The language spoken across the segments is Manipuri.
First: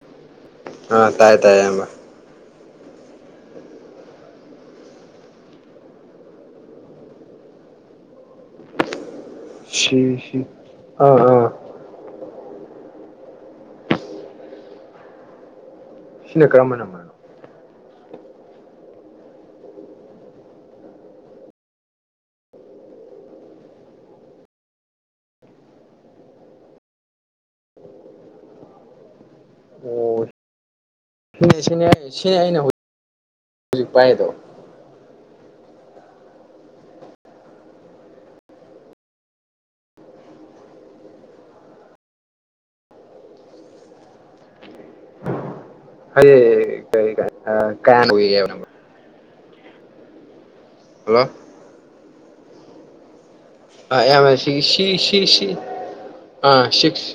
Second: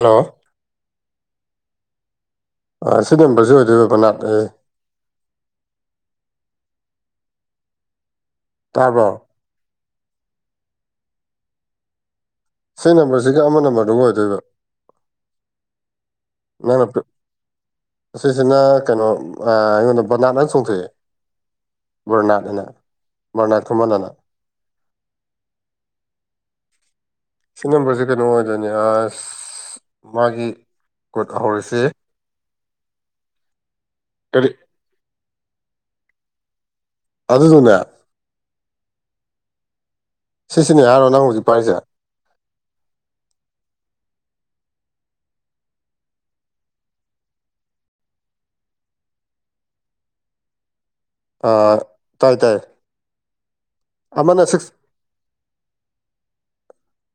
ꯍꯜꯂꯣ ꯑ ꯇꯥꯏ ꯇꯥꯏꯌꯦ ꯏꯌꯥꯝꯕ ꯁꯤ ꯅꯝꯕꯔꯁꯤ ꯑꯣꯏꯗꯣꯏ ꯕꯅꯥꯠ ꯑꯩ ꯇꯥꯕ꯭ꯔꯣ ꯁꯤ ꯁꯤ ꯑ ꯑꯥ ꯁꯤ ꯅꯝꯕꯔꯁꯤꯒ ꯑꯃ ꯅꯝꯕꯔꯗꯨꯒ ꯑꯣꯏꯗꯣꯏꯕ ꯁꯤꯅ ꯀꯔꯝꯕ ꯅꯪꯅ ꯅꯝꯕꯔꯅꯣ ꯑꯁꯤꯁꯤꯅ ꯀꯩꯅꯣ ꯑꯩꯉꯣꯟꯗ ꯕꯅꯥꯠ ꯂꯪ ꯆꯣꯡꯊꯣꯛꯑ [unintelligible] ꯁꯤ ꯅꯝꯕꯔꯁꯦ ꯀꯩꯅꯣ ꯑꯣꯏꯗꯣꯏꯅꯦ ꯑꯁ ꯑꯣ ꯃꯥꯒꯤ ꯀꯣꯠ ꯍꯧꯔꯁꯤ ꯁꯤꯅꯦ ꯑꯩ ꯁꯤꯅꯦ ꯑꯩꯅꯖꯤꯛ ꯍꯧꯖꯤꯛ ꯄꯥꯏꯗꯣ ꯀꯔꯤ ꯑꯗꯨꯗꯨꯅ ꯁꯤꯁꯤꯅꯦ ꯍꯥꯏꯔꯣ ꯅꯪ ꯍꯧꯖꯤꯛ ꯄꯥꯏꯔꯤꯁꯦ ꯍꯌꯦ ꯀꯔꯤ [unintelligible] ꯍꯜꯂꯣ ꯑꯥ ꯇꯥꯏ ꯇꯥꯏ ꯑꯦꯝ ꯑꯥꯏ ꯑꯃꯅ ꯁꯤꯒꯤ ꯁꯤꯛꯁ ꯁꯤ ꯁꯤ ꯁꯤ ꯑꯥ ꯁꯤꯛꯁ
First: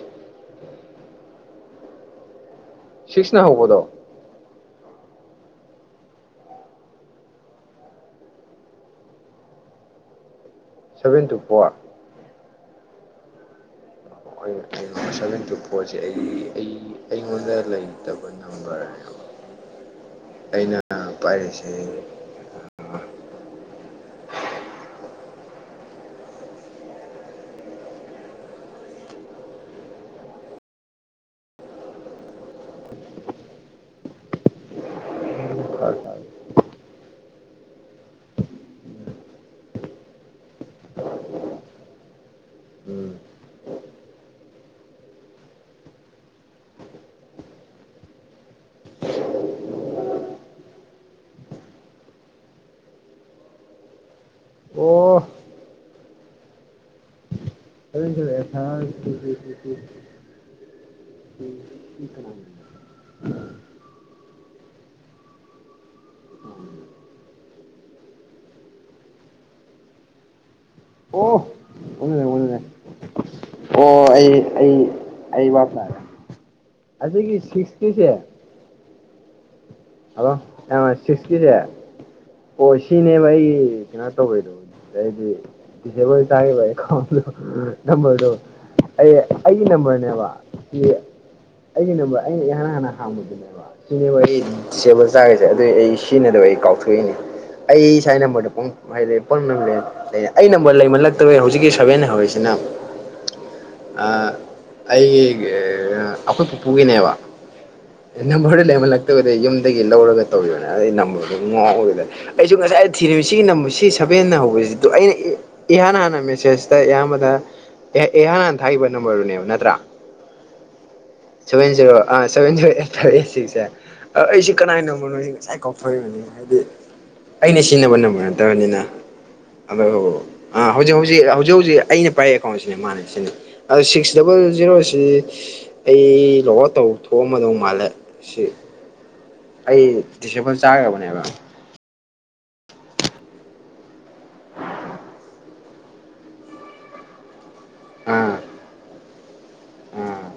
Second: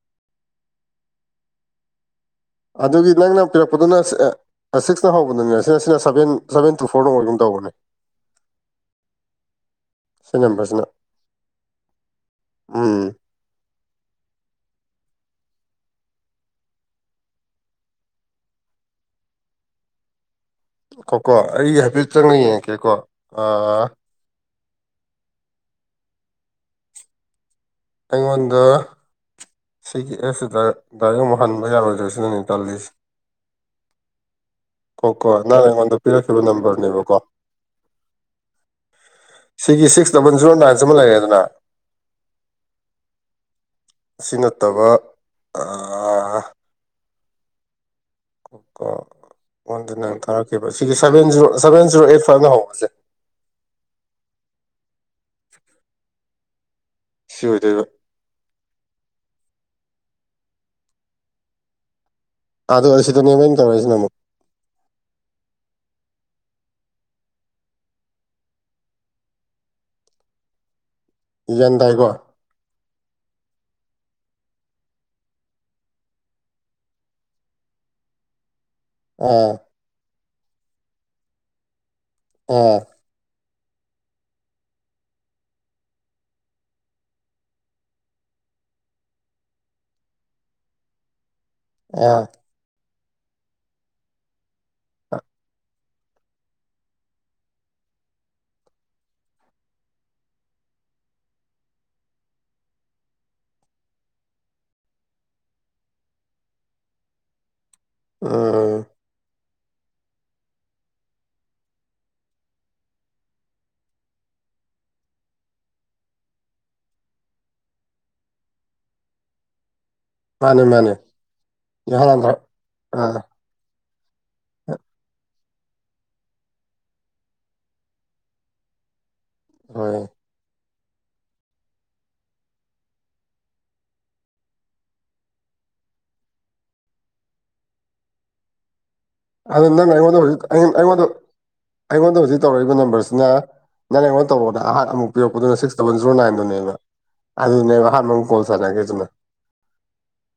ꯑꯗꯨꯗꯤ ꯅꯪꯅ ꯁꯤꯛꯁꯅ ꯍꯧꯕꯗꯣ ꯄꯤꯔꯛꯄꯗꯨꯅ ꯁꯦꯑ__ ꯑ ꯁꯤꯛꯁꯅ ꯍꯧꯕꯗꯨꯅꯦ ꯁꯤꯅ ꯁꯤꯅ ꯁꯕꯦꯟ ꯁꯕꯦꯟ ꯇꯨ ꯐꯣꯔꯅ ꯍꯧꯒꯝ ꯇꯧꯕꯅꯦ ꯁꯤ ꯅꯝꯕꯔꯁꯤꯅ ꯁꯕꯦꯟ ꯇꯨ ꯐꯣꯔ ꯑꯥ [unintelligible] ꯐꯣꯟꯁꯦ ꯑꯩ ꯑꯩ ꯑꯩꯉꯣꯟꯗ ꯂꯩꯇꯕ ꯅꯝꯕꯔ [inaudible] ꯑꯩꯅ ꯉꯥꯏꯈꯣꯀꯣ ꯑꯩ ꯄꯥꯏꯔꯤꯁꯦ ꯍꯥꯏꯐꯦꯠ ꯆꯪꯉ ꯌꯦꯡꯉꯀꯦꯀꯣ ꯑꯩꯉꯣꯟꯗ ꯁꯤꯒꯤ ꯑꯦꯞꯁꯤꯗ ꯗꯥꯏꯔꯦꯛ ꯑꯃꯨꯛ ꯍꯟꯕ ꯌꯥꯔꯣꯏꯗ꯭ꯔꯥ ꯁꯤꯅꯦ ꯑꯩꯅ ꯈꯜꯂꯤꯁꯦ ꯀꯣ ꯀꯣ ꯅꯍꯪꯅ ꯑꯩꯉꯣꯟꯗ ꯄꯤꯔꯛꯈꯤꯕ ꯅꯝꯕꯔꯅꯦꯕꯀꯣ ꯁꯤꯒꯤ ꯁꯤꯛꯁ ꯗꯕꯜ ꯖꯤꯔꯣ ꯅꯥꯏꯟ ꯁꯤꯃ ꯂꯩꯔꯦꯗꯅ ꯎꯝ ꯑꯁꯤ ꯅꯠꯇꯕ ꯑꯥ [unintelligible] ꯀꯣ ꯑꯩꯉꯣꯟꯗ ꯅꯪꯅ ꯊꯥꯔꯛꯈꯤꯕ ꯁꯤꯒꯤ seven zero seven zero eight ꯐꯥꯏꯚꯅ ꯍꯧꯕꯁꯦ ꯑꯣ ꯁꯤ ꯑꯣꯏꯗꯣꯏꯕ [unintelligible] ꯎꯝ__ [unintelligible] ꯑꯗꯣ ꯁꯤꯗꯅꯦꯕꯣꯏ ꯇꯧꯔꯤꯁꯤꯅꯨꯛ ꯑꯣ ꯌꯦꯟꯗꯥꯥꯏꯒꯣ ꯑꯣꯟꯅꯅꯦ ꯑꯣꯟꯅꯅꯦ ꯑꯣ ꯑꯩ ꯑꯩ ꯑꯩ ꯕꯞ ꯑꯗꯨꯒꯤ ꯁꯤꯛꯁꯇꯤꯁꯦ ꯑꯥ ꯍꯂꯣ ꯁꯤꯇꯤꯁꯦ ꯑꯥ ꯑꯣ ꯁꯤ ꯅꯦꯕꯏ ꯀꯩꯅꯣ ꯇꯧꯕꯣꯏꯣꯗꯤ ꯁꯦꯝꯕ ꯇꯥꯕꯥꯎ ꯅꯝꯕꯔꯗꯣ ꯑꯩ ꯑꯩꯒꯤ ꯅꯝꯕꯔꯅꯦꯕ [unintelligible] ꯑꯩꯒꯤ ꯑꯥ ꯅꯝꯕꯔ ꯑꯩꯅ ꯏꯍꯥꯟ ꯍꯥꯟꯅ ꯍꯥꯡꯕꯗꯨꯅꯦꯕ ꯁꯤꯅꯦ ꯋꯥꯔꯤ [unintelligible] ꯗꯤꯁꯑꯦꯕꯜ ꯆꯥꯈꯁꯦ ꯑꯗꯨ ꯑꯩ ꯁꯤꯖꯤꯟꯅꯗꯕ ꯑꯩ ꯀꯥꯎꯊꯣꯛꯏꯅꯦ ꯑꯩ ꯁꯥꯏ ꯅꯝꯕꯗ ꯄꯨꯡ ꯍꯥꯏꯗꯤ ꯄꯨꯡ ꯅꯦ ꯑꯩ ꯅꯝꯕꯔ ꯂꯩꯃꯜꯂꯛꯇꯕꯦ ꯍꯧꯖꯤꯛꯀꯤ ꯁꯚꯦꯟ ꯍꯧꯔꯤꯁꯤꯅ ꯑꯩꯒꯤ ꯑꯩꯈꯣꯏ ꯄꯨꯄꯨꯒꯤꯅꯦꯕ ꯑꯦ ꯅꯝꯕꯔꯗ ꯎꯝ ꯂꯩꯍꯜꯂꯛꯇꯕꯗ ꯌꯨꯝꯗꯒꯤ ꯂꯧꯔꯒ ꯇꯧꯤꯕꯅꯦ ꯑꯗꯨ ꯅꯝꯕꯔꯗꯨ ꯉꯥꯎꯦꯗꯅ ꯑꯩꯁꯨ ꯉꯁꯥꯏ ꯊꯤꯔꯝꯃꯤ ꯁꯤꯒꯤ ꯅꯝꯕ ꯁꯤ ꯁꯚꯦꯟꯅ ꯍꯧꯕꯁꯤꯗ ꯑꯩꯅ ꯏꯍꯥꯟ ꯍꯥꯟꯅ ꯃꯦꯁꯦꯖꯇ ꯏꯍꯕꯗ ꯏꯍꯥꯟ ꯍꯥꯟꯅ ꯊꯥꯛꯕ ꯅꯝꯕꯔꯗꯨꯅꯦꯕ ꯅꯠꯇ꯭ꯔꯥ ꯃꯥꯅꯦ ꯃꯥꯅꯦ ꯁꯕꯦꯟ ꯖꯦꯔꯣ ꯑꯥ ꯌꯥꯍꯧꯔꯥꯝꯕ ꯁꯕꯦꯟ ꯖꯦꯔꯣ ꯑꯥꯏꯠ ꯑꯥ ꯐꯥꯏꯚ ꯑꯥꯏꯠ ꯁꯤꯛꯁ ꯁꯦ ꯑ ꯑꯩꯁꯤ ꯀꯅꯥꯏꯅꯣꯅꯣ ꯉꯁꯥꯏ ꯍꯣꯏꯅꯤ ꯍꯥꯏꯗꯤ ꯑꯩꯅ ꯁꯤꯖꯤꯟꯅꯕ ꯅꯃ ꯅꯠꯇꯕꯅꯤꯅ ꯍꯣꯏ ꯑꯣ ꯑꯥ ꯍꯧꯖꯤꯛ ꯍꯧꯖꯤꯛ ꯍꯧꯖꯤꯛ ꯍꯧꯖꯤꯛ ꯑꯩꯅ ꯄꯥꯏꯔꯤ ꯑꯦꯀꯥꯎꯟꯁꯤꯅꯦ ꯃꯥꯅ ꯁꯤꯅꯩ__ ꯑꯗꯨ ꯁꯤꯛꯁ ꯗꯕꯜ ꯖꯤꯔꯣꯁꯤ ꯑꯩ ꯂꯣꯛ ꯑꯥꯎꯇ ꯇꯧ ꯊꯣꯛꯑꯝꯃꯗꯧ ꯃꯥꯜꯂꯦ ꯁꯤ ꯑꯗꯣ ꯅꯪꯅ ꯑꯩ ꯑꯩꯉꯣꯟꯗ ꯍꯧꯖꯤꯛ ꯗꯤꯁꯑꯦꯕꯜ ꯑꯩꯉꯣꯟꯗ ꯆꯥꯈ꯭ꯔꯕꯅꯦꯕ ꯑꯩꯉꯣꯟꯗ ꯍꯧꯖꯤꯛ ꯇꯧꯔꯛꯏꯕ ꯅꯝꯕꯔꯁꯤꯅ ꯅꯔ ꯑꯩꯉꯣꯟ ꯇꯧꯣꯗ ꯑꯍꯠ ꯑꯃꯨꯛ ꯄꯤꯛꯄꯗꯨꯅ ꯁꯤꯛꯁ ꯗꯕꯜ ꯖꯤꯔꯣꯅꯥꯏꯟꯗꯨꯅꯦꯕ ꯑꯗꯨꯅꯦ ꯋꯥ ꯍꯥꯔ ꯃꯪ ꯀꯣꯜꯁ ꯅꯒꯦ ꯑꯗꯨꯅ ꯎꯝ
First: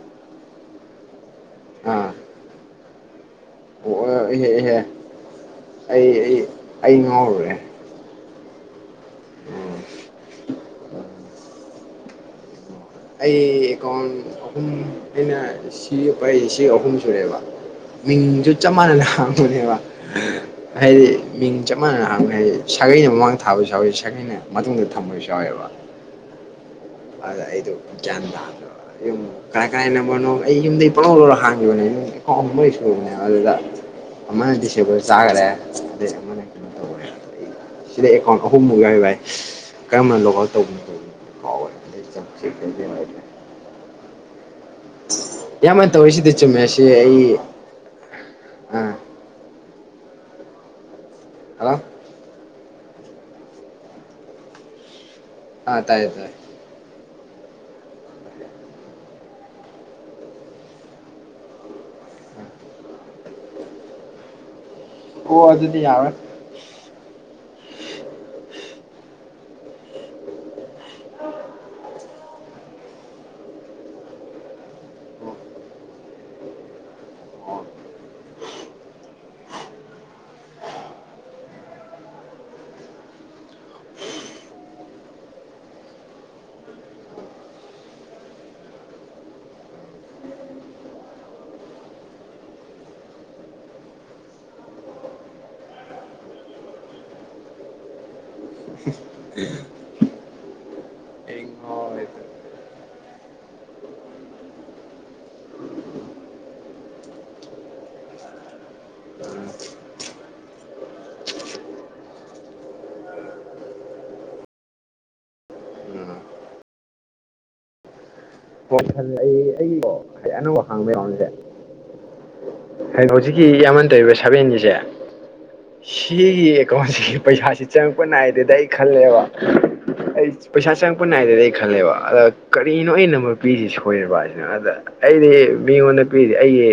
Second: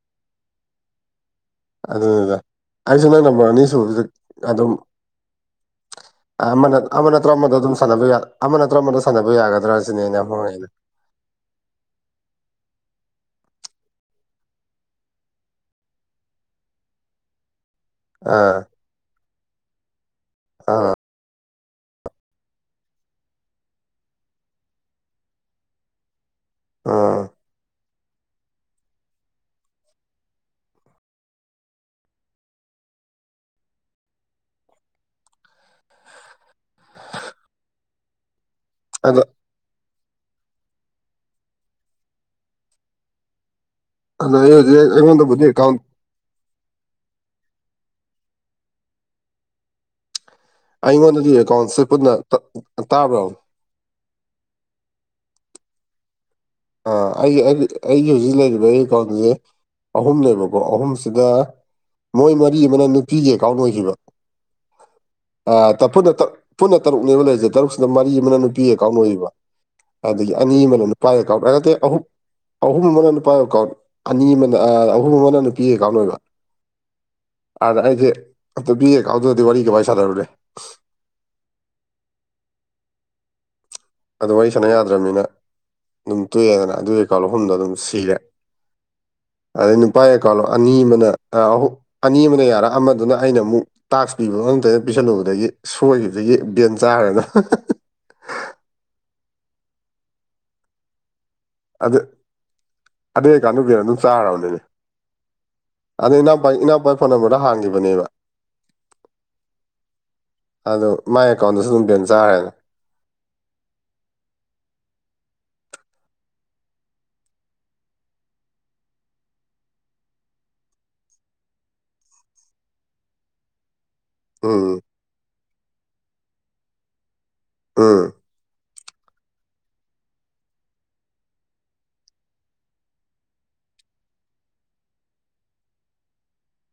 ꯑꯗꯨꯗ ꯑꯩꯁꯨ ꯅꯪ ꯅꯝꯕꯔꯅꯤ ꯑꯣ ꯏꯍꯦ [unintelligible] ꯑꯗꯨꯝ ꯏꯍꯦ ꯑꯩ ꯑꯩ [unintelligible] ꯑꯥꯃ ꯑꯩ ꯑꯃ ꯅꯠꯇ꯭ꯔ ꯉꯥꯎꯔꯨꯔꯦ ꯑꯃꯗ ꯑꯗꯨꯝ [unintelligible] ꯁꯥꯟꯅꯕ ꯌꯥ ꯑꯃ ꯅꯠꯇ꯭ꯔ ꯑꯃꯗ ꯁꯥꯟꯅꯕ ꯌꯥꯒꯗ꯭ꯔꯥ ꯎꯝ ꯁꯤꯅꯦ ꯑꯩꯅꯨ ꯍꯣꯡꯉꯛꯏꯅꯦ [inaudible] ꯑꯩ ꯑꯦꯀꯥꯎꯟ ꯑꯍꯨꯝ ꯑꯩꯅ ꯁꯤ ꯄꯥꯏ ꯁꯤ ꯑꯍꯨꯝ ꯁꯨꯔꯦꯕ ꯃꯤꯡꯁꯨ ꯑꯥ ꯆꯞ ꯃꯥꯟꯅ ꯍꯥꯡꯕꯅꯦꯕ ꯑꯥ ꯍꯥꯏꯗꯤ ꯃꯤꯡ ꯆꯞ ꯃꯥꯟꯅꯅ ꯍꯥꯡꯕꯅꯦ ꯍꯥꯏꯗꯤ ꯁꯥꯒꯩꯅ ꯃꯃꯥꯡ ꯊꯥꯕꯁꯨ ꯌꯥꯎꯋꯦ ꯁꯥꯒꯩꯅ ꯃꯇꯨꯡꯗ ꯊꯝꯕꯁꯨ ꯌꯥꯎꯋꯦꯕ ꯑꯥ ꯑꯗ ꯑꯩꯗꯨ ꯒꯌ꯭ꯥꯟ ꯇꯥꯗꯔ꯭ꯕ ꯀꯔꯥꯏ ꯀꯔꯥꯏ ꯅꯝꯕꯔꯅꯣ ꯑꯩ ꯌꯨꯝꯗꯩ ꯄꯂꯧ ꯂꯧꯔ ꯍꯥꯡꯈꯤꯕꯅꯦ ꯀꯦꯀꯥꯎꯟꯠ ꯃꯔꯤ ꯁꯨꯔꯕꯅꯦꯕ ꯑꯗꯨꯗ ꯑꯃꯅ ꯗꯤꯁꯑꯕꯥꯜ ꯆꯥꯈꯔꯦ ꯑꯗꯨꯒ ꯑꯃꯅ ꯀꯩꯅꯣ ꯇꯧꯒꯔ꯭ꯦ ꯁꯤꯗ ꯑꯦꯀꯥꯎꯟ ꯑꯍꯨꯝꯃꯨꯛ ꯌꯥꯎ ꯚꯏ ꯑꯗꯣ ꯀꯔꯝꯕꯅ ꯂꯣꯒ ꯑꯥꯎꯠ ꯇꯧꯕꯅꯣ ꯇꯧꯕꯅꯣ [unintelligible] [unintelligible] ꯑꯩꯉꯣꯟꯗꯕꯨꯗꯤ ꯑꯦꯀꯥꯎꯟꯠ ꯏꯌꯥꯝꯕꯅ ꯇꯧꯔꯤꯁꯤꯗꯤ ꯆꯨꯝꯃꯦꯁꯤ ꯑꯩ ꯑꯥ ꯑꯩꯉꯣꯟꯗꯗꯤ ꯍꯜꯂꯣ ꯑꯦꯀꯥꯎꯟꯁꯦ ꯄꯨꯟꯅ [unintelligible] ꯇꯥꯕ꯭ꯔꯣ ꯑ ꯇꯥꯏꯌꯦ ꯇꯥꯏ__ ꯑ ꯑꯩꯒꯤ ꯑꯩꯒꯤ ꯑꯩꯒꯤ ꯍꯧꯖꯤꯛ ꯂꯩꯔꯤꯕ ꯑꯩ ꯑꯦꯀꯥꯎꯟꯁꯦ ꯑꯍꯨꯝꯅꯦꯕꯀꯣ ꯑꯍꯨꯝꯁꯤꯗ ꯃꯣꯏ ꯃꯔꯤ ꯑꯃꯅ ꯅꯨꯄꯤꯒꯤ ꯑꯦꯀꯥꯎꯟ ꯑꯣꯏꯈꯤꯕ ꯑꯣ ꯑꯥ ꯑꯗꯨꯗꯤ ꯇꯐꯨꯠꯅ ꯌꯥꯔꯣꯏ ꯇꯞ ꯄꯨꯟꯅ ꯇꯔꯨꯛꯅꯦꯕ ꯂꯩꯔꯤꯁꯦ ꯇꯔꯨꯛꯁꯤꯗ ꯃꯔꯤ ꯑꯃꯅ ꯅꯨꯄꯤ ꯑꯦꯀꯥꯎꯟ ꯑꯣꯏꯒꯤꯕ ꯑꯗꯒꯤ ꯑꯅꯤ ꯑꯃꯅ ꯅꯨꯄꯥ__ [unintelligible] ꯅꯠꯇꯦ ꯑꯍꯨꯝ ꯑꯍꯨꯝ ꯑꯃꯅ ꯅꯨꯄꯥ ꯑꯦꯀꯥꯎꯟ ꯑꯅꯤ ꯑꯃꯅ ꯑꯍꯨꯝ ꯑꯃꯅ ꯅꯨꯄꯤꯒꯤ ꯑꯦꯀꯥꯎꯟ ꯑꯣꯏꯕ [unintelligible] ꯑꯩꯁꯦ [unintelligible] ꯋꯥꯔꯤ ꯁꯥꯟꯅꯔꯨꯔꯦ ꯑꯗꯣ ꯋꯥꯔꯤ ꯁꯥꯟꯅ ꯌꯥꯗ꯭ꯔꯕꯅꯤꯅ ꯑꯗꯨꯝ ꯇꯣꯛꯑꯦꯗꯅ ꯑꯗꯨꯏ ꯑꯦꯀꯥꯎꯟꯠ ꯑꯍꯨꯝꯗꯣ ꯑꯗꯨꯝ ꯁꯤꯔꯦ ꯑꯗꯩ ꯅꯨꯄꯥꯒꯤ ꯑꯦꯀꯥꯎꯟ ꯑꯅꯤ ꯑꯃꯅ ꯑ ꯍꯨꯝ ꯑꯅꯤ ꯑꯃꯅ ꯌꯥꯔ ꯑꯃꯗꯨꯅ ꯑꯩꯅ ꯑꯃꯨꯛ ꯇꯥꯛꯁ ꯄꯤꯕ ꯉꯝꯗꯅ ꯄꯤꯁꯜꯂꯨꯕꯗꯒꯤ ꯁꯣꯏꯒꯤꯕꯗꯒꯤ ꯕꯦꯟ ꯆꯥꯒ꯭ꯔꯦꯗ [unintelligible] [unintelligible] ꯑꯗꯨ ꯑꯗꯨꯀꯥꯟꯗꯨꯒꯤꯩꯅꯣ ꯑꯗꯨꯝ ꯆꯥꯔꯕꯅꯤꯅꯦ ꯑꯗꯣ ꯏꯅꯥꯎꯄꯥ ꯏꯅꯥꯎꯄꯥ ꯐꯣꯟ ꯅꯝꯕꯔꯗ ꯍꯥꯡꯒꯤꯕꯅꯦꯕ [unintelligible] ꯑꯣ ꯃꯥꯏ ꯑꯦꯀꯥꯎꯟꯗꯁꯨ ꯑꯗꯨꯝ ꯕꯦꯟ ꯆꯥꯈ꯭ꯔꯦꯅꯦ ꯎꯝ ꯄꯣꯁꯜꯦ ꯑꯩ ꯑꯩꯒꯤꯀꯣ ꯍꯥꯏ ꯑꯅꯧꯕ ꯍꯥꯡꯕ ꯌꯥꯎꯁꯦ ꯍꯥꯏ ꯍꯧꯖꯤꯛꯀꯤ ꯌꯥꯝꯃꯟ ꯇꯕ ꯁꯚꯦꯟꯁꯦ ꯎꯝ ꯁꯤꯒꯤ ꯑꯦꯀꯥꯎꯟꯁꯤꯒꯤ ꯄꯩꯁꯥꯁꯤ ꯆꯪꯉꯛꯄ ꯎꯝ ꯅꯥꯏꯗ ꯑꯗꯨꯗ ꯑꯩ ꯈꯜꯂꯦꯕ ꯑꯩ ꯄꯩꯁꯥ ꯆꯪꯉꯛꯄ ꯅꯥꯏꯗꯗꯤ ꯑꯩ ꯈꯜꯂꯦꯕ ꯑꯗ ꯀꯔꯤꯅꯣ ꯑ ꯅ ꯄꯤꯁꯤ ꯁꯣꯏꯔꯕꯁꯤꯅ ꯑꯗ ꯑꯩꯗꯤ ꯃꯤꯉꯣꯟꯗ ꯄꯤꯔꯤꯁꯤ ꯑꯩꯒꯤ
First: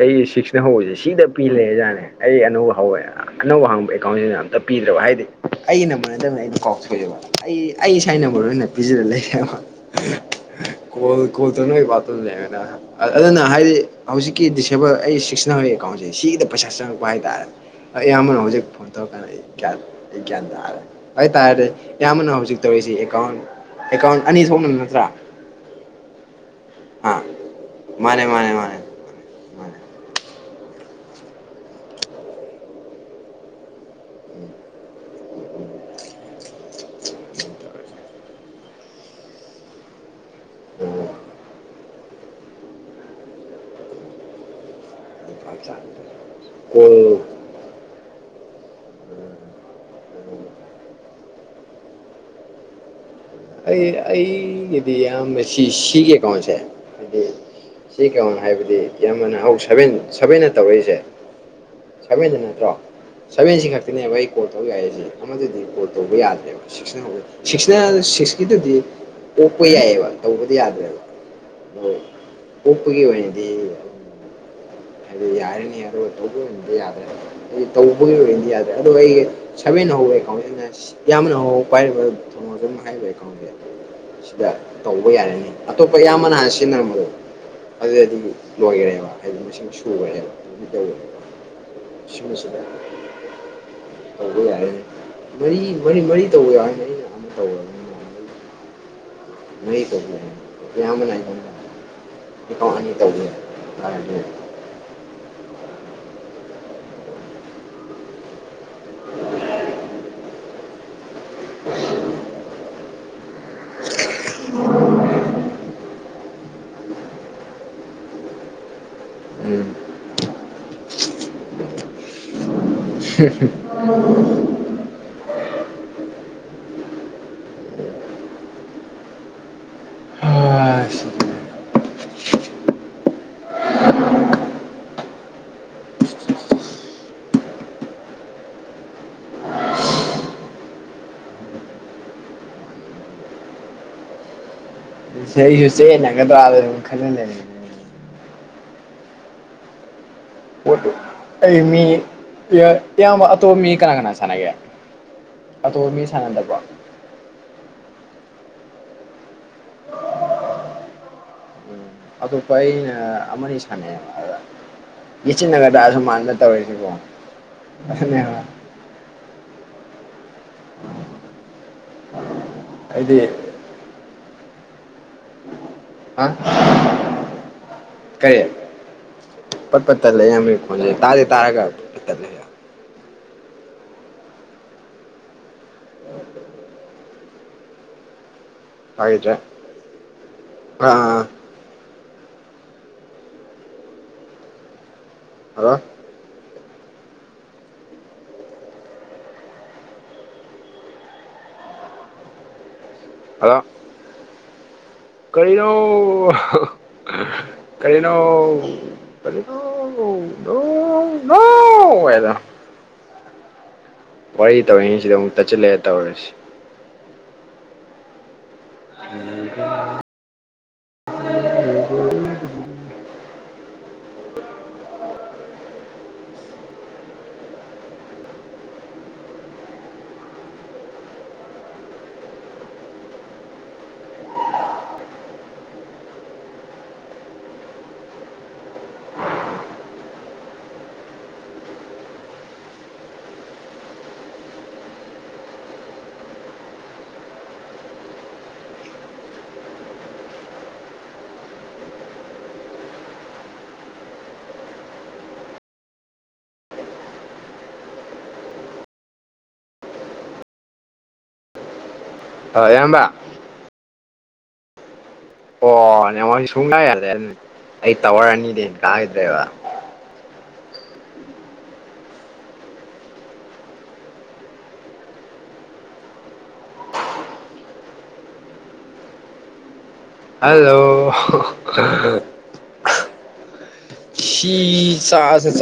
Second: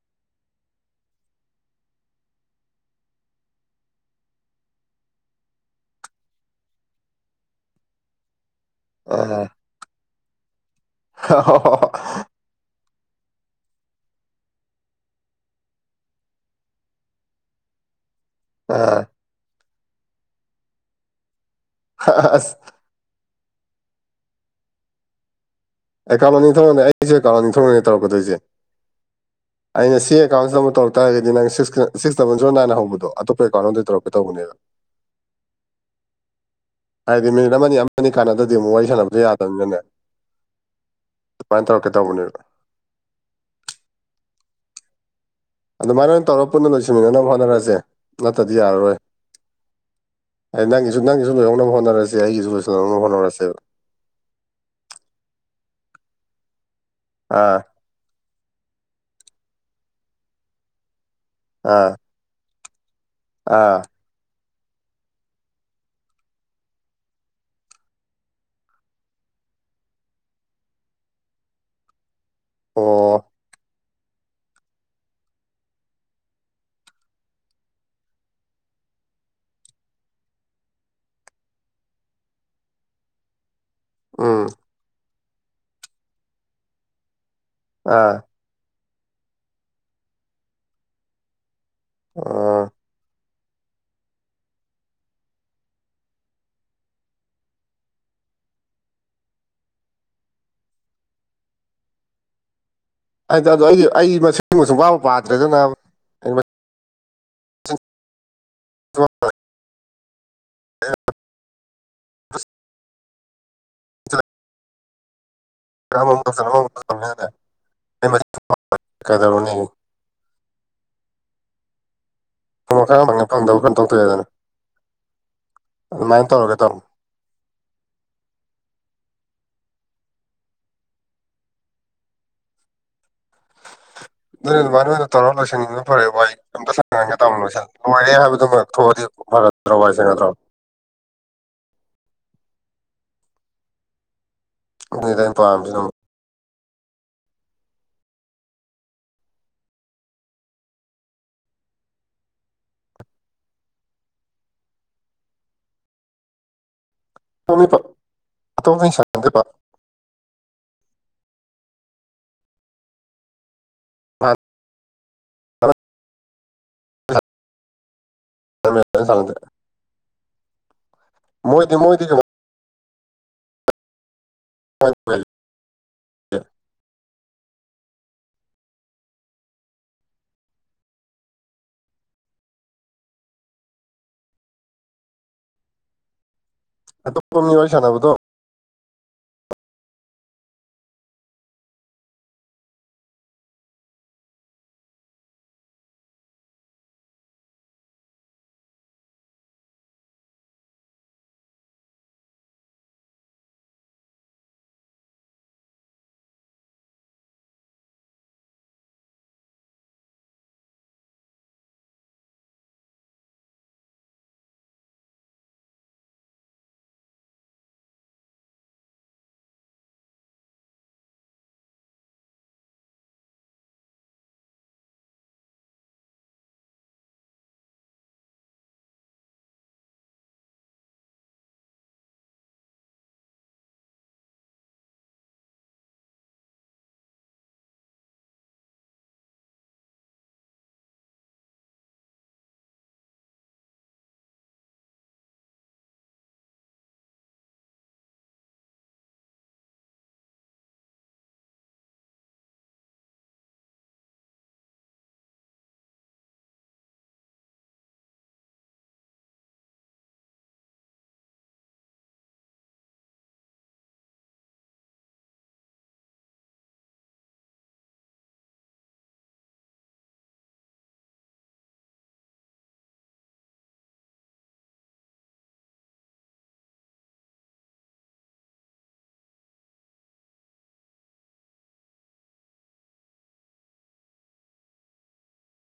ꯑꯩ ꯁꯤꯛꯁꯅ ꯍꯧꯔꯤꯁꯦ ꯁꯤꯗ ꯄꯤꯜꯂꯦꯖꯥꯠꯅꯦ ꯑꯩ ꯑꯅꯧꯕ ꯍꯧꯋꯦ ꯑꯅꯧꯕ ꯍꯪꯕ ꯑꯦꯀꯥꯎꯟꯁꯤꯗ ꯑꯝꯇ ꯄꯤꯗ꯭ꯔꯕ ꯍꯥꯏꯗꯤ ꯑꯩꯒꯤ ꯅꯝꯕꯔ ꯅꯠꯇꯕꯅ ꯑꯩꯗꯤ ꯀꯥꯎꯆꯗꯕ ꯑꯩ ꯑꯩ ꯁꯥꯏꯅꯕꯣꯏ ꯅꯠꯇ ꯄꯤꯖꯤꯂ ꯑ ꯂꯩꯦꯣ ꯀꯣꯇꯅꯣꯏ ꯄꯠꯇ ꯂꯩꯕꯅ ꯑꯗꯨꯅ ꯍꯥꯏꯗꯤ ꯍꯧꯖꯤꯛꯀꯤ ꯗꯤꯁꯑꯦꯕꯜ ꯑꯩ ꯁꯤꯛꯁꯅ ꯍꯧꯔꯛꯏ ꯑꯦꯀꯥꯎꯟꯁꯦ ꯁꯤꯗ ꯄꯩꯁꯥ ꯆꯪꯉꯛꯄ ꯍꯥꯏꯇꯥꯔꯦꯅꯦ ꯑꯩ ꯑꯩ ꯑꯃꯅ ꯍꯧꯖꯤꯛ ꯐꯣꯟ ꯇꯧꯔꯀꯥꯟꯗ ꯑꯩ ꯒ꯭ꯌꯥꯟ ꯑꯩ ꯒ꯭ꯌꯥꯟ ꯇꯥꯔꯦ ꯑꯩ ꯇꯥꯔꯗꯤ ꯑ ꯑꯌꯥꯝꯕꯅ ꯑꯁ ꯍꯧꯖꯤꯛ ꯇꯧꯔꯤꯁꯤ ꯑꯦꯀꯥꯎꯟ ꯑꯦꯀꯥꯎꯟ ꯑꯅꯤ ꯊꯣꯛꯅ ꯅꯠꯇ꯭ꯔꯥ ꯑꯦ ꯀꯔꯝꯕ ꯅꯤꯡꯊꯧꯅꯅꯤ ꯑꯥ ꯑꯩꯁꯨꯦ ꯀꯥꯝꯕ ꯅꯤꯡꯊꯧꯅꯅꯦ ꯃꯥꯅꯦ ꯇꯧꯔꯛꯀꯗꯣꯏꯁꯦ ꯃꯥꯅꯦ ꯃꯥꯅꯦ ꯃꯥꯅꯦ ꯑꯩꯅ ꯁꯤ ꯑꯦꯀꯥꯎꯟꯁꯤꯗ ꯑꯃꯨ ꯇꯧꯔꯛ ꯇꯔꯒꯗꯤ ꯅꯪ ꯁꯤꯛꯁ ꯁꯤꯁ ꯗꯕ ꯖꯤꯔꯣꯅꯥꯏꯟ ꯍꯧꯕꯗꯣ ꯑꯇꯞꯄ ꯑꯦꯀꯥꯎꯟ ꯑꯝꯗ ꯇꯧꯔꯀ ꯇꯧꯕꯅꯦꯕ [inaudible] ꯍꯥꯏꯗꯤ ꯃꯤꯅꯤꯠ ꯑꯃꯅꯤ ꯑꯃꯅꯤꯅꯤ ꯀꯥꯟꯅꯗꯗꯤ ꯑꯃꯨꯛ ꯋꯥꯔꯤ ꯁꯥꯟꯅꯕꯁꯨ ꯌꯥꯗꯕꯅꯤꯅꯅꯦ ꯀꯩꯅ ꯇꯧꯔꯛꯀꯦꯧꯕꯅꯦꯕ ꯑꯗꯨꯃꯥꯏꯅ ꯑꯣꯏꯅ ꯇꯧꯔꯒ ꯄꯨꯟꯅ ꯀꯣꯜ ꯂꯣꯏꯁꯤꯟꯃꯤꯟꯅꯅꯕ ꯍꯣꯠꯅꯔꯁꯦ ꯅꯠꯇ꯭ꯔꯗꯤ ꯌꯥꯔꯔꯣꯏ ꯍꯥꯏ ꯅꯪꯒꯤꯁꯨ ꯅꯪꯁꯨꯣꯏꯅꯅꯕꯣꯠꯅꯔꯁꯦ ꯑꯩꯒꯤꯁꯨ ꯂꯣꯏꯁꯤꯜꯍꯧꯅꯕ ꯍꯣꯠꯅꯔꯁꯦꯕ ꯑꯩ ꯑꯩꯒꯤꯗꯤ ꯌꯥꯝꯅ ꯁꯤ ꯁꯤꯒꯦ ꯀꯩꯅꯣꯁꯦ ꯑꯥ ꯁꯤ ꯀꯩꯅꯣꯅ ꯍꯥꯏꯕꯗꯤ ꯏꯌꯥꯝꯕꯅ ꯍꯧꯛ ꯁꯕꯦꯟ ꯁꯕꯦꯟꯅ ꯇꯧꯔꯛꯏꯁꯦ ꯑꯥ ꯁꯚꯦꯟꯗ ꯅꯠꯇ꯭ꯔꯣ ꯁꯚꯦꯟꯁꯤ ꯑꯥ ꯈꯛꯇꯤꯅꯦꯕ ꯑꯩ ꯀꯣꯜ ꯇꯧ ꯌꯥꯏꯁꯦ ꯑꯃꯗꯗꯤ ꯀꯣꯜ ꯇꯧꯕ ꯌꯥꯗ꯭ꯔꯦꯕ ꯁꯤꯛꯁꯅ ꯁꯤꯛꯁꯅ ꯁꯤꯛꯁ ꯁꯤꯗꯨꯗꯤ ꯑꯣꯛꯄ ꯌꯥꯏꯑꯕ ꯇꯧꯕꯗꯤ ꯌꯥꯗ꯭ꯔꯦꯕ ꯎꯄꯒꯤ ꯑꯣ ꯑꯣꯏꯗꯤ ꯍꯥꯏꯗꯤ ꯌꯥꯔꯅꯤ ꯑꯔ ꯇꯧꯕꯤꯕ ꯌꯥꯗ꯭ꯔ ꯇꯧꯕꯒꯤ ꯑꯣꯏꯗꯤ ꯌꯥꯗ꯭ꯔꯦ ꯑꯗꯨꯒ ꯑꯩꯒꯤ ꯁꯕꯦꯟ ꯍꯧꯔꯦ ꯑꯩꯅ ꯌꯥꯝꯅ ꯍꯧ ꯄꯥꯏꯔꯤꯕ ꯊꯣꯡꯃꯣ ꯑꯗꯨ ꯑꯗꯨꯝ ꯍꯥꯏꯕ ꯈꯪꯗꯦ ꯎꯝ ꯁꯤꯗ ꯇꯧꯕ ꯌꯥꯔꯅꯤ ꯑꯇꯣꯞꯄ ꯏꯌꯥꯝꯕꯅ ꯍꯥꯟꯅ ꯁꯤꯖꯤꯟꯅꯔꯝꯕꯗꯣ ꯑꯗꯨꯗꯗꯤ ꯑꯥ ꯂꯣꯏꯈꯔꯦꯕ ꯍꯥꯏꯗꯤ ꯃꯁꯤꯡ ꯁꯨꯈꯔꯦꯕ ꯑꯗꯨꯝ ꯇꯧꯋꯦꯕ ꯁꯤꯃꯤꯁꯤꯗ ꯑꯣ ꯇꯧꯕ ꯌꯥꯔꯦ ꯃꯔꯤ ꯃꯔꯤ ꯃꯔꯤ ꯇꯧꯕ ꯌꯥꯔꯦ ꯃꯔꯤ ꯇꯧ ꯃꯔꯤ ꯇꯧꯦ ꯑꯃꯅꯅꯤ ꯇꯧꯧꯕ ꯑꯗꯨ ꯑꯁꯨꯝ ꯋꯥꯕ ꯄꯥꯗ꯭ꯔꯗꯅ [unintelligible] [unintelligible] [unintelligible] [inaudible] ꯀꯩꯗꯧꯔꯅꯦ ꯎꯝ ꯐꯣꯡꯕ ꯈꯔ ꯑꯃꯦ ꯐꯪꯗꯕ ꯀꯣ ꯇꯧꯊꯣꯛꯑꯦꯗꯅ ꯑꯗꯨꯃꯥꯏꯅ ꯇꯧꯔꯒ ꯇꯧꯃꯣ [unintelligible] [inaudible] ꯑꯗꯨ ꯑꯗꯨꯃ ꯅꯣꯏꯗ ꯇꯧꯔꯒ ꯂꯣꯏꯁꯟꯅꯤꯡꯕꯅ ꯐꯔꯦ ꯋꯥꯏ ꯑꯝꯇ ꯁꯉꯒꯦ ꯇꯥꯃꯣ ꯂꯣꯏ ꯂꯣꯏꯔꯦ ꯍꯥꯏꯕꯗꯨꯃ ꯊꯣꯛꯑꯗꯤ ꯐꯔꯦ ꯇꯣꯋꯥꯏꯁꯦꯉ ꯊ꯭ꯔꯣ ꯑꯗꯨꯅꯤꯗ ꯑꯩꯅ ꯁ ꯑꯩꯁꯨ ꯄꯥꯝꯃꯤꯁꯤꯅ ꯆꯦꯟꯅꯒꯗ꯭ꯔꯥꯗꯅꯨꯛ ꯈꯟꯅ ꯂꯩ ꯑꯣꯣꯗ ꯑꯩ ꯃꯤ ꯏꯌꯥꯝ ꯑꯇꯣꯞꯄ ꯃꯤ ꯀꯅꯥ ꯀꯅꯥ ꯁꯥꯟꯅꯒꯦ ꯑ ꯇꯣꯃꯤ ꯁꯉꯟꯗꯄꯥ ꯇꯣꯉ ꯇꯣ ꯑꯗꯨ ꯄ ꯑꯃꯅꯤꯅꯤ ꯐꯅꯦꯛ ꯌꯦꯆꯤꯟꯅꯒꯗꯁꯨ ꯃꯅꯅ ꯇꯧꯔꯤꯁꯤꯕꯣ ꯐ ꯆꯦ ꯃꯣꯏꯗꯤ ꯃꯣꯏꯗꯤ ꯀ ꯍꯥꯏꯗꯤ ꯍ ꯐ ꯍꯥ ꯀꯔꯤ ꯄꯠ ꯄꯠ ꯇꯠꯂ ꯌꯥꯝ ꯈꯣꯠꯅꯦ ꯇꯥꯥꯁꯦ ꯇꯥꯔꯒꯠ ꯇꯠꯂ [unintelligible] ꯑꯇꯣꯞꯄ ꯃꯤ ꯋꯥꯔꯤ ꯁꯥꯟꯅꯕꯗꯣ ꯍꯥꯏꯗ꯭ꯔꯦ ꯑ ꯍꯥꯂ ꯑ ꯀꯗꯣ ꯀꯔꯤꯅꯣ ꯀꯅꯣ ꯅꯣ ꯅꯣ ꯌꯥꯗ ꯋꯥꯔꯤ ꯇꯧꯔꯤꯉꯩꯁꯤꯗ ꯑꯃꯨꯛ ꯇꯠꯁꯤꯜꯂꯛꯑꯦ ꯇꯧꯔꯁꯤ ꯑ ꯑ ꯏꯌꯥꯝꯕ ꯑꯣ ꯅ ꯃꯣꯏꯁꯨ ꯁꯨꯡꯅ ꯌꯥꯜꯂꯦ ꯑꯗꯨ ꯑꯩ ꯇꯋꯔꯑꯅꯤꯗꯤ ꯀꯥꯏꯗ꯭ꯔꯦꯕ ꯍꯜꯂꯣ ꯁꯤꯤ ꯁꯥꯥꯁ